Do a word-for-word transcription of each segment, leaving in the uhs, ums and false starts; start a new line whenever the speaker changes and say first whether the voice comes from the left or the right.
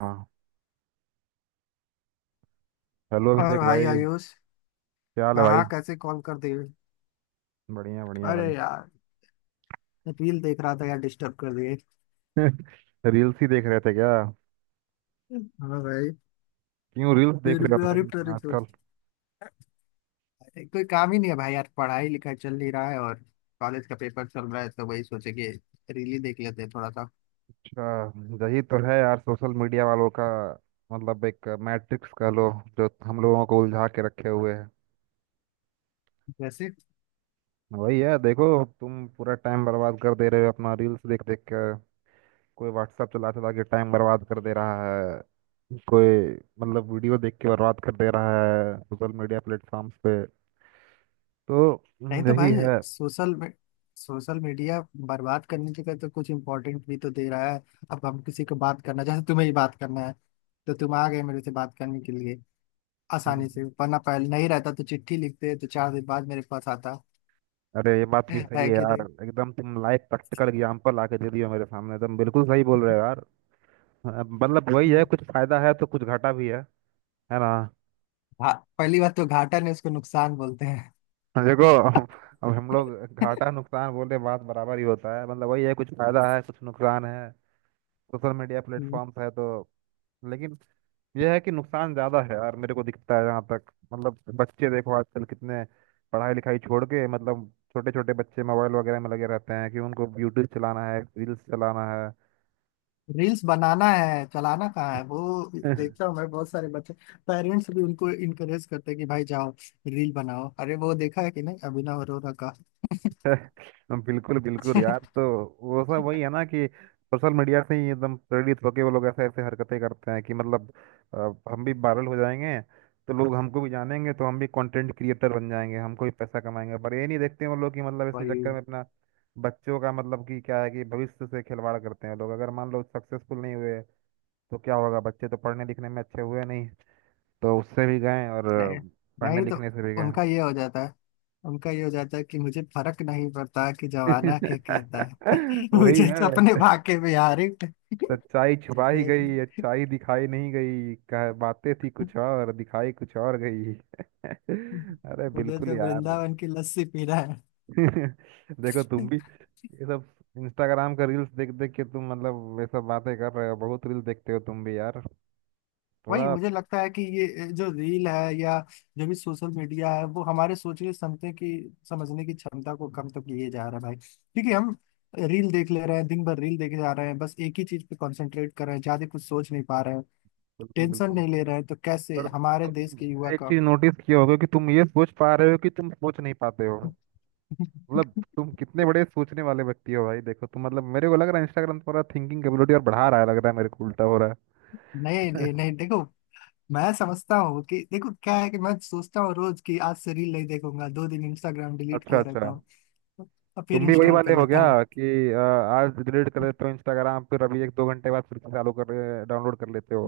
right: हाँ। हेलो
left: और
right: अभिषेक
left: भाई
right: भाई,
left: आयुष,
right: क्या हाल है भाई?
left: कहाँ कैसे कॉल कर दिए?
right: बढ़िया बढ़िया
left: अरे
right: भाई।
left: यार, रील देख रहा था यार, डिस्टर्ब कर दिए।
right: रील्स ही देख रहे थे क्या?
left: हाँ भाई।
right: क्यों रील्स देख
left: तेरे
right: रहे हो
left: पे, अरे
right: भाई इतना
left: तेरे पे।
right: आजकल?
left: कोई काम ही नहीं है भाई यार, पढ़ाई लिखाई चल नहीं रहा है, और कॉलेज का पेपर चल रहा है, तो वही सोचे कि रील ही देख लेते हैं थोड़ा सा।
right: अच्छा, यही तो है यार सोशल मीडिया वालों का। मतलब एक मैट्रिक्स कह लो जो हम लोगों को उलझा के रखे हुए है।
left: वैसे
right: वही है देखो। तुम पूरा टाइम बर्बाद कर दे रहे हो अपना रील्स देख देख कर। कोई व्हाट्सएप चला चला के टाइम बर्बाद कर दे रहा है, कोई मतलब वीडियो देख के बर्बाद कर दे रहा है सोशल मीडिया प्लेटफॉर्म्स पे। तो
left: नहीं
right: हम्म,
left: तो
right: यही
left: भाई,
right: है।
left: सोशल में सोशल मीडिया बर्बाद करने की तो कुछ इम्पोर्टेंट भी तो दे रहा है। अब हम किसी को बात करना, जैसे तुम्हें ही बात करना है, तो तुम आ गए मेरे से बात करने के लिए आसानी
right: हम्म।
left: से, वरना पहले नहीं रहता तो चिट्ठी लिखते तो चार दिन बाद मेरे पास आता।
right: अरे ये बात भी सही
left: है
right: है
left: कि
right: यार,
left: नहीं?
right: एकदम तुम लाइव प्रैक्टिकल एग्जाम्पल आके दे दियो मेरे सामने, एकदम बिल्कुल सही बोल रहे हो यार। अ, मतलब वही है,
left: हम्म।
right: कुछ फायदा है तो कुछ घाटा भी है। है ना?
left: घा- पहली बात तो घाटा ने, उसको नुकसान बोलते हैं।
right: देखो, अब हम लोग घाटा नुकसान बोले बात बराबर ही होता है। मतलब वही है, कुछ फायदा है कुछ नुकसान है। सोशल मीडिया
left: हम्म।
right: प्लेटफॉर्म्स है तो। लेकिन यह है कि नुकसान ज्यादा है यार, मेरे को दिखता है जहाँ तक। मतलब बच्चे देखो आजकल कितने पढ़ाई लिखाई छोड़ के, मतलब छोटे छोटे बच्चे मोबाइल वगैरह में लगे रहते हैं कि उनको यूट्यूब चलाना है, रील्स चलाना
left: रील्स बनाना है, चलाना कहाँ है वो।
right: है।
left: देखता हूँ मैं, बहुत सारे बच्चे पेरेंट्स भी उनको इनकरेज करते हैं कि भाई जाओ रील बनाओ। अरे वो देखा है कि नहीं, अभिनव अरोरा का?
right: हम बिल्कुल बिल्कुल यार। तो वो सब वही है ना कि सोशल मीडिया से ही एकदम प्रेरित होके वो लोग ऐसे ऐसे हरकतें करते हैं कि मतलब अ, हम भी वायरल हो जाएंगे, तो लोग हमको भी जानेंगे, तो हम भी कंटेंट क्रिएटर बन जाएंगे, हमको भी पैसा कमाएंगे। पर ये नहीं देखते वो लोग कि मतलब इसके
left: भाई
right: चक्कर में अपना बच्चों का मतलब कि क्या है कि भविष्य से खिलवाड़ करते हैं लोग। अगर मान लो सक्सेसफुल नहीं हुए तो क्या होगा? बच्चे तो पढ़ने लिखने में अच्छे हुए नहीं, तो उससे भी गए और अ,
left: नहीं
right: पढ़ने
left: नहीं, तो
right: लिखने से भी गए।
left: उनका ये हो जाता है, उनका ये हो जाता है कि मुझे फर्क नहीं पड़ता कि जमाना क्या कहता है,
right: वही
left: मुझे तो अपने
right: है।
left: भाग्य में यार। लेकिन
right: सच्चाई छुपा ही गई, अच्छाई दिखाई नहीं गई, कह बातें थी कुछ और, दिखाई कुछ और गई। अरे
left: मुझे
right: बिल्कुल
left: तो
right: यार।
left: वृंदावन की लस्सी पीना है।
right: देखो तुम भी ये सब इंस्टाग्राम का रील्स देख देख के तुम मतलब ये सब बातें कर रहे हो, बहुत रील्स देखते हो तुम भी यार
left: वही,
right: थोड़ा।
left: मुझे लगता है कि ये जो रील है या जो भी सोशल मीडिया है, वो हमारे सोचने क्षमता की, समझने की क्षमता को कम तो किए जा रहा है भाई। क्योंकि हम रील देख ले रहे हैं, दिन भर रील देखे जा रहे हैं, बस एक ही चीज पे कंसंट्रेट कर रहे हैं, ज्यादा कुछ सोच नहीं पा रहे हैं,
right: बिल्कुल
left: टेंशन
right: बिल्कुल।
left: नहीं ले रहे हैं, तो कैसे
right: पर
left: हमारे देश
right: तुम
left: के युवा
right: एक
left: का।
right: चीज नोटिस किए होगे कि तुम ये सोच पा रहे हो कि तुम सोच नहीं पाते हो। मतलब तुम कितने बड़े सोचने वाले व्यक्ति हो भाई, देखो तुम। मतलब मेरे को लग रहा है इंस्टाग्राम थोड़ा थिंकिंग कैपेबिलिटी और बढ़ा रहा है, लग रहा है मेरे को उल्टा हो रहा है।
left: नहीं नहीं नहीं देखो, मैं समझता हूँ कि देखो क्या है कि मैं सोचता हूँ रोज कि आज से रील नहीं देखूंगा, दो दिन इंस्टाग्राम डिलीट
right: अच्छा
left: किया रहता
right: अच्छा,
left: हूँ और फिर
right: तुम भी वही
left: इंस्टॉल कर
right: वाले हो
left: लेता हूँ।
right: गया कि अ, आज डिलीट कर लेते हो इंस्टाग्राम, फिर अभी एक दो घंटे बाद फिर से चालू कर डाउनलोड कर लेते हो।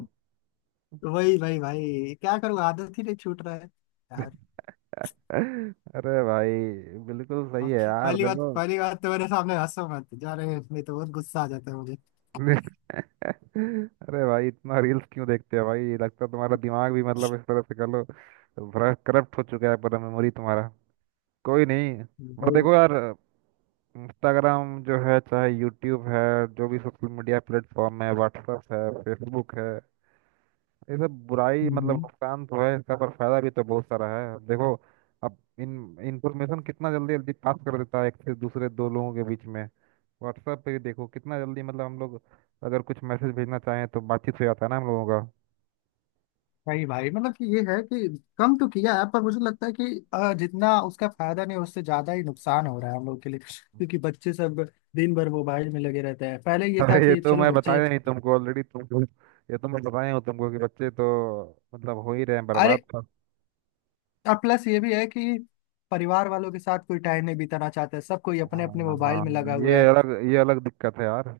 left: तो वही भाई भाई, क्या करूँ, आदत ही नहीं छूट रहा है यार।
right: अरे भाई, बिल्कुल सही
left: हाँ,
right: है यार
left: पहली बात,
right: देखो।
left: पहली बात तो मेरे सामने हंसो मत जा रहे हैं, नहीं तो बहुत गुस्सा आ जाता है मुझे
right: अरे भाई, इतना रील्स क्यों देखते हो भाई? लगता है तुम्हारा दिमाग भी मतलब इस तरह से कर लो, बड़ा करप्ट हो चुका है पूरा मेमोरी तुम्हारा। कोई नहीं। पर
left: भाई।
right: देखो यार, इंस्टाग्राम जो है, चाहे यूट्यूब है, जो भी सोशल मीडिया प्लेटफॉर्म है, व्हाट्सएप है, फेसबुक है, ये सब बुराई मतलब
left: हम्म।
right: नुकसान तो है इसका, पर फायदा भी तो बहुत सारा है। अब देखो, अब इन इंफॉर्मेशन कितना जल्दी जल्दी पास कर देता है एक से दूसरे, दो लोगों के बीच में। व्हाट्सएप पे भी देखो कितना जल्दी, मतलब हम लोग अगर कुछ मैसेज भेजना चाहें तो बातचीत हो जाता है ना हम लोगों का।
left: भाई भाई, मतलब कि ये है कि कम तो किया है, पर मुझे लगता है कि अ, जितना उसका फायदा नहीं, उससे ज्यादा ही नुकसान हो रहा है हम लोग के लिए। क्योंकि बच्चे सब दिन भर मोबाइल में लगे रहते हैं, पहले ये था
right: अरे ये
left: कि
right: तो
left: चलो
right: मैं
left: बच्चे।
right: बताया नहीं तुमको ऑलरेडी तुमको, ये तो मैं बताया हूँ तुमको कि बच्चे तो मतलब हो ही रहे हैं
left: अरे,
right: बर्बाद।
left: और प्लस ये भी है कि परिवार वालों के साथ कोई टाइम नहीं बिताना चाहता है, सब कोई अपने अपने
right: हाँ
left: मोबाइल
right: हाँ,
left: में लगा हुआ
right: ये
left: है।
right: अलग ये अलग दिक्कत है यार।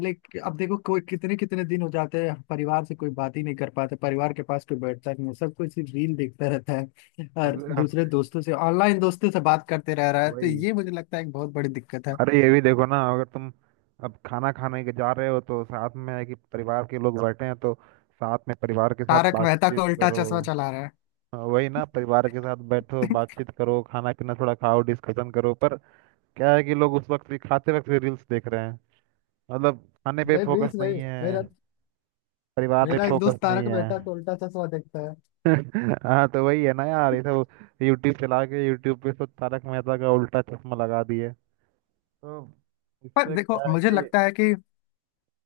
left: लेकिन अब देखो, कोई कितने कितने दिन हो जाते हैं परिवार से कोई बात ही नहीं कर पाते, परिवार के पास कोई बैठता नहीं है, सब कोई सिर्फ रील देखता रहता है, और
right: अब
left: दूसरे दोस्तों से, ऑनलाइन दोस्तों से बात करते रह रहा है, तो
right: वही,
left: ये मुझे लगता है एक बहुत बड़ी दिक्कत है।
right: अरे ये भी देखो ना, अगर तुम अब खाना खाने के जा रहे हो तो साथ में है कि परिवार के लोग बैठे हैं, तो साथ में परिवार के साथ
left: तारक मेहता को
right: बातचीत
left: उल्टा
right: करो।
left: चश्मा चला रहा है।
right: हाँ, वही ना, परिवार के साथ बैठो, बातचीत करो, खाना पीना थोड़ा खाओ, डिस्कशन करो। पर क्या है कि लोग उस वक्त भी, खाते वक्त भी रील्स देख रहे हैं। मतलब खाने पे
left: नहीं,
right: फोकस
left: रील्स
right: नहीं
left: नहीं,
right: है,
left: मेरा,
right: परिवार पे
left: मेरा एक
right: फोकस
left: दोस्त
right: नहीं
left: तारक
right: है।
left: मेहता को उल्टा चश्मा देखता है।
right: हाँ, तो वही है ना यार, ये सब यूट्यूब चला के यूट्यूब पे सब तारक मेहता का उल्टा चश्मा लगा दिए। तो
left: पर
right: इससे
left: देखो,
right: क्या है
left: मुझे
right: कि
left: लगता है कि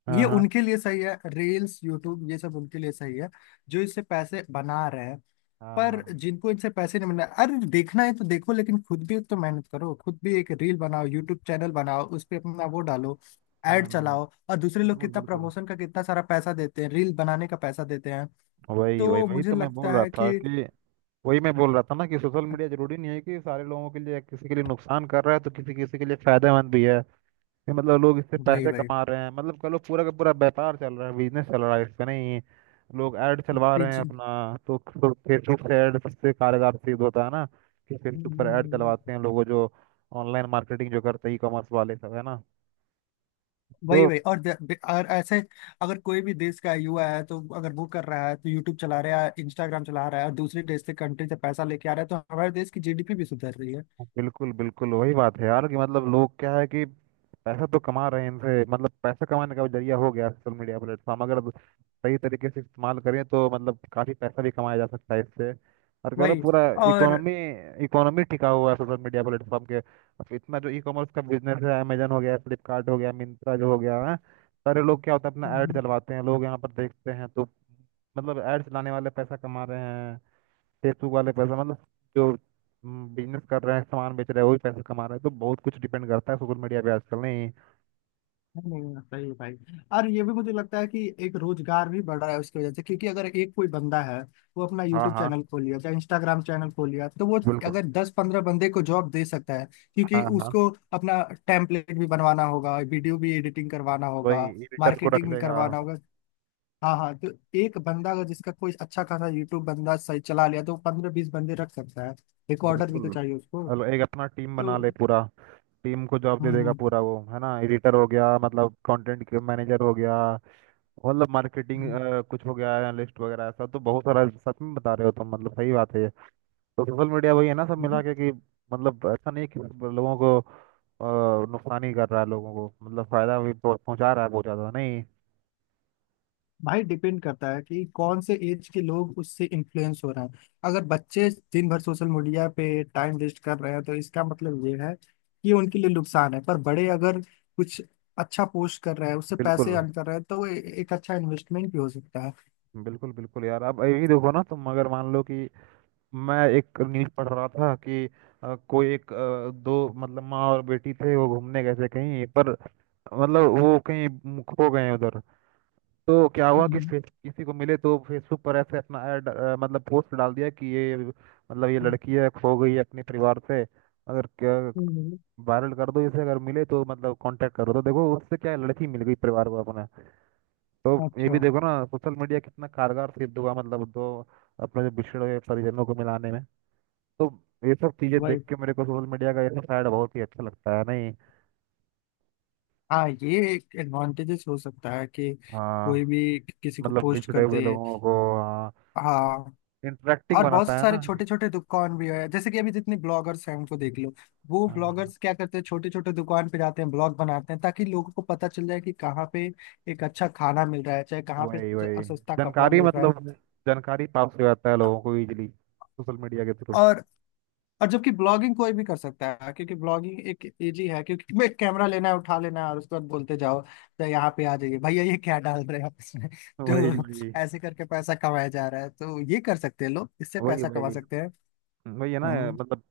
right: हाँ
left: ये
right: हाँ,
left: उनके लिए सही है, रील्स यूट्यूब ये सब उनके लिए सही है जो इससे पैसे बना रहे हैं।
right: हाँ
left: पर
right: हाँ।
left: जिनको इनसे पैसे नहीं मिल रहे, अरे देखना है तो देखो, लेकिन खुद भी तो मेहनत करो, खुद भी एक रील बनाओ, यूट्यूब चैनल बनाओ, उस पर अपना वो डालो, एड
right: हम्म,
left: चलाओ, और दूसरे लोग
right: बिल्कुल
left: कितना
right: बिल्कुल।
left: प्रमोशन का कितना सारा पैसा देते हैं, रील बनाने का पैसा देते हैं।
right: वही वही
left: तो
right: वही
left: मुझे
right: तो मैं बोल
left: लगता
right: रहा
left: है
right: था
left: कि
right: कि, वही मैं बोल रहा था ना कि सोशल मीडिया जरूरी नहीं है कि सारे लोगों के लिए, किसी के लिए नुकसान कर रहा है तो किसी किसी के लिए फायदेमंद भी है। ये मतलब लोग इससे
left: वही
right: पैसे
left: वही
right: कमा रहे हैं, मतलब कह लो पूरा का पूरा व्यापार चल रहा है, बिजनेस चल रहा है इससे नहीं। लोग ऐड चलवा रहे हैं
left: बीच-
right: अपना। तो फेसबुक से ऐड सबसे कारगर सिद्ध होता है ना, कि फेसबुक पर ऐड चलवाते हैं लोगों जो ऑनलाइन मार्केटिंग जो करते हैं, ई कॉमर्स वाले सब, है ना?
left: वही
right: तो
left: वही और द- ब- और ऐसे, अगर कोई भी देश का युवा है तो, अगर वो कर रहा है तो, यूट्यूब चला रहा है, इंस्टाग्राम चला रहा है, और दूसरे देश से, कंट्री से पैसा लेके आ रहा है, तो हमारे देश की जीडीपी भी सुधर रही है।
right: बिल्कुल बिल्कुल वही बात है यार कि मतलब लोग क्या है कि पैसा तो कमा रहे हैं इनसे। मतलब पैसा कमाने का जरिया हो गया सोशल मीडिया प्लेटफॉर्म, अगर सही तरीके से इस्तेमाल करें तो मतलब काफी पैसा भी कमाया जा सकता है इससे। और कह लो
left: वही।
right: पूरा
left: और
right: इकोनॉमी, इकोनॉमी टिका हुआ है सोशल मीडिया प्लेटफॉर्म के। अब इतना जो ई कॉमर्स का बिजनेस है, अमेजन हो गया, फ्लिपकार्ट हो गया, मिंत्रा जो हो गया है, सारे लोग क्या होता है अपना ऐड
left: हम्म,
right: चलवाते हैं, लोग यहाँ पर देखते हैं। तो मतलब ऐड चलाने वाले पैसा कमा रहे हैं, फेसबुक वाले पैसा, मतलब जो बिजनेस कर रहे हैं, सामान बेच रहे हैं, वही पैसा कमा रहे हैं। तो बहुत कुछ डिपेंड करता है सोशल मीडिया पे आजकल नहीं।
left: नहीं, नहीं, सही है भाई। और ये भी मुझे लगता है कि एक रोजगार भी बढ़ रहा है उसकी वजह से। क्योंकि अगर एक कोई बंदा है, वो अपना
right: हाँ
left: यूट्यूब
right: हाँ,
left: चैनल खोल लिया, चाहे इंस्टाग्राम चैनल खोल लिया, तो वो
right: बिल्कुल।
left: अगर दस पंद्रह बंदे को जॉब दे सकता है, क्योंकि
right: हाँ हाँ,
left: उसको अपना टेम्पलेट भी बनवाना होगा, वीडियो भी एडिटिंग करवाना होगा,
right: वही एडिटर को रख
left: मार्केटिंग भी
right: लेगा।
left: करवाना होगा। हाँ हाँ, तो एक बंदा अगर, जिसका कोई अच्छा खासा यूट्यूब बंदा सही चला लिया, तो पंद्रह बीस बंदे रख सकता है, रिकॉर्डर भी तो
right: बिल्कुल,
left: चाहिए उसको।
right: और एक अपना टीम बना
left: तो
right: ले पूरा, टीम को जॉब
left: हम्म,
right: दे देगा
left: हम्म
right: पूरा, वो है ना, एडिटर हो गया, मतलब कंटेंट मैनेजर हो गया, मतलब मार्केटिंग
left: हम्म,
right: कुछ हो गया, एनालिस्ट वगैरह। ऐसा तो बहुत सारा सच में बता रहे हो तुम, मतलब सही बात है ये। तो सोशल मीडिया वही है ना सब मिला
left: हम्म।
right: के कि मतलब ऐसा नहीं है कि मतलब लोगों को अ, नुकसान ही कर रहा है, लोगों को मतलब फायदा भी पहुं- पहुंचा रहा है बहुत ज्यादा नहीं।
left: भाई डिपेंड करता है कि कौन से एज के लोग उससे इन्फ्लुएंस हो रहे हैं। अगर बच्चे दिन भर सोशल मीडिया पे टाइम वेस्ट कर रहे हैं, तो इसका मतलब ये है कि उनके लिए नुकसान है। पर बड़े अगर कुछ अच्छा पोस्ट कर रहे हैं, उससे पैसे
right: बिल्कुल
left: अर्न कर रहे हैं, तो वो ए- एक अच्छा इन्वेस्टमेंट भी हो सकता है।
right: बिल्कुल बिल्कुल यार। अब यही देखो ना, तुम अगर मान लो कि मैं एक न्यूज पढ़ रहा था कि अ, कोई एक अ, दो, मतलब माँ और बेटी थे, वो घूमने गए थे कहीं पर, मतलब वो कहीं खो गए उधर। तो क्या हुआ कि
left: हम्म,
right: फेस किसी को मिले, तो फेसबुक पर ऐसे अपना ऐड अ, मतलब पोस्ट डाल दिया कि ये मतलब ये
left: हम्म,
right: लड़की है, खो गई है अपने परिवार से, अगर
left: हम्म,
right: वायरल कर दो इसे, अगर मिले तो मतलब कांटेक्ट करो। तो देखो उससे क्या है, लड़की मिल गई परिवार को अपना। तो ये भी
left: अच्छा।
right: देखो ना, सोशल मीडिया कितना कारगर सिद्ध हुआ मतलब दो अपने जो बिछड़े हुए परिजनों को मिलाने में। तो ये सब चीजें देख
left: वही।
right: के मेरे को सोशल मीडिया का ये सब साइड बहुत ही अच्छा लगता है नहीं।
left: हाँ, ये एक एडवांटेजेस हो सकता है कि
right: हाँ,
left: कोई भी किसी को
right: मतलब
left: पोस्ट
right: बिछड़े
left: कर
right: हुए
left: दे।
right: लोगों को। हाँ,
left: हाँ।
right: इंटरेक्टिंग
left: और बहुत
right: बनाता है
left: सारे
right: ना।
left: छोटे छोटे दुकान भी है, जैसे कि अभी जितने ब्लॉगर्स हैं उनको देख लो, वो
right: हाँ,
left: ब्लॉगर्स क्या करते हैं, छोटे छोटे दुकान पे जाते हैं, ब्लॉग बनाते हैं, ताकि लोगों को पता चल जाए कि कहाँ पे एक अच्छा खाना मिल रहा है, चाहे कहाँ पे
right: वही वही,
left: सस्ता कपड़ा
right: जानकारी,
left: मिल रहा है।
right: मतलब जानकारी प्राप्त हो जाता है लोगों को इजीली सोशल मीडिया के थ्रू।
left: और, और जबकि ब्लॉगिंग कोई भी कर सकता है, क्योंकि ब्लॉगिंग एक इजी है, क्योंकि मैं कैमरा लेना है, उठा लेना है, और उसके बाद बोलते जाओ तो यहाँ पे आ जाइए भैया, ये क्या डाल रहे हैं आप इसमें,
right: वही
left: तो
right: वही,
left: ऐसे करके पैसा कमाया जा रहा है, तो ये कर सकते हैं, लोग इससे
right: वही
left: पैसा कमा
right: वही।
left: सकते हैं।
right: वही है ना
left: हम।
right: मतलब,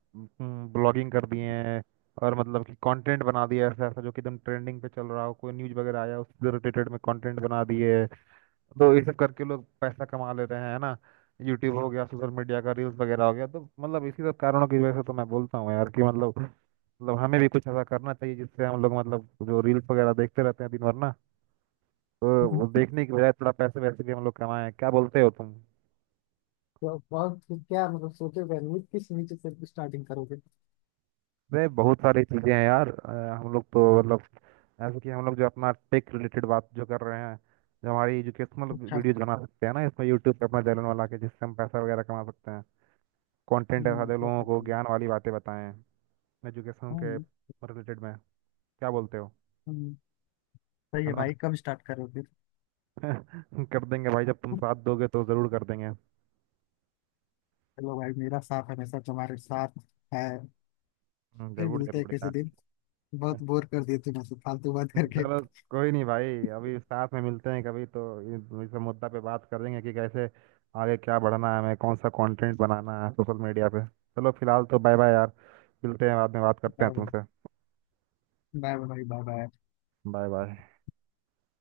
right: ब्लॉगिंग कर दिए हैं और मतलब कि कंटेंट बना दिया ऐसा ऐसा जो कि एकदम ट्रेंडिंग पे चल रहा हो, कोई न्यूज़ वगैरह आया उससे रिलेटेड में कंटेंट बना दिए, तो ये सब करके लोग पैसा कमा ले रहे हैं, है ना? यूट्यूब हो गया, सोशल मीडिया का रील्स वगैरह हो गया। तो मतलब इसी सब कारणों की वजह से तो मैं बोलता हूँ यार कि मतलब, मतलब हमें भी कुछ ऐसा करना चाहिए जिससे हम लोग मतलब जो रील्स वगैरह देखते रहते हैं दिन भर ना, तो वो देखने के बजाय थोड़ा पैसे वैसे भी हम लोग कमाएं। क्या बोलते हो तुम?
left: तो बहुत क्या मतलब सोचे हुए हैं, किस नीचे से स्टार्टिंग करोगे?
right: अरे बहुत सारी चीजें हैं यार, अ, हम लोग तो मतलब ऐसे कि हम लोग जो अपना टेक रिलेटेड बात जो कर रहे हैं, जो हमारी एजुकेशनल
left: अच्छा,
right: वीडियोज बना सकते हैं ना इसमें, यूट्यूब पे अपना चैनल बना के, जिससे हम पैसा वगैरह कमा सकते हैं। कंटेंट ऐसा
left: हम्म,
right: दे
left: कर
right: लोगों को,
left: सकते हैं।
right: ज्ञान वाली बातें बताएं, एजुकेशन के
left: हम्म,
right: रिलेटेड में। क्या बोलते हो,
left: हम्म, सही
right: है
left: है
right: ना?
left: भाई, कब स्टार्ट करोगे?
right: कर देंगे भाई, जब तुम साथ दोगे तो जरूर कर देंगे।
left: चलो भाई, मेरा साथ हमेशा तुम्हारे साथ है।
right: हम्म,
left: फिर
right: जरूर
left: मिलते हैं
right: जरूर
left: किसी
right: यार।
left: दिन, बहुत बोर कर दिए तुम ऐसे फालतू बात करके।
right: चलो, कोई नहीं भाई, अभी साथ में मिलते हैं कभी, तो इस इस मुद्दा पे बात करेंगे कि कैसे आगे क्या बढ़ना है हमें, कौन सा कंटेंट बनाना है सोशल मीडिया पे। चलो फिलहाल तो बाय बाय यार, मिलते हैं बाद में, बात करते
left: बाय,
right: हैं तुमसे।
left: Bye bye bye bye.
right: Bye bye.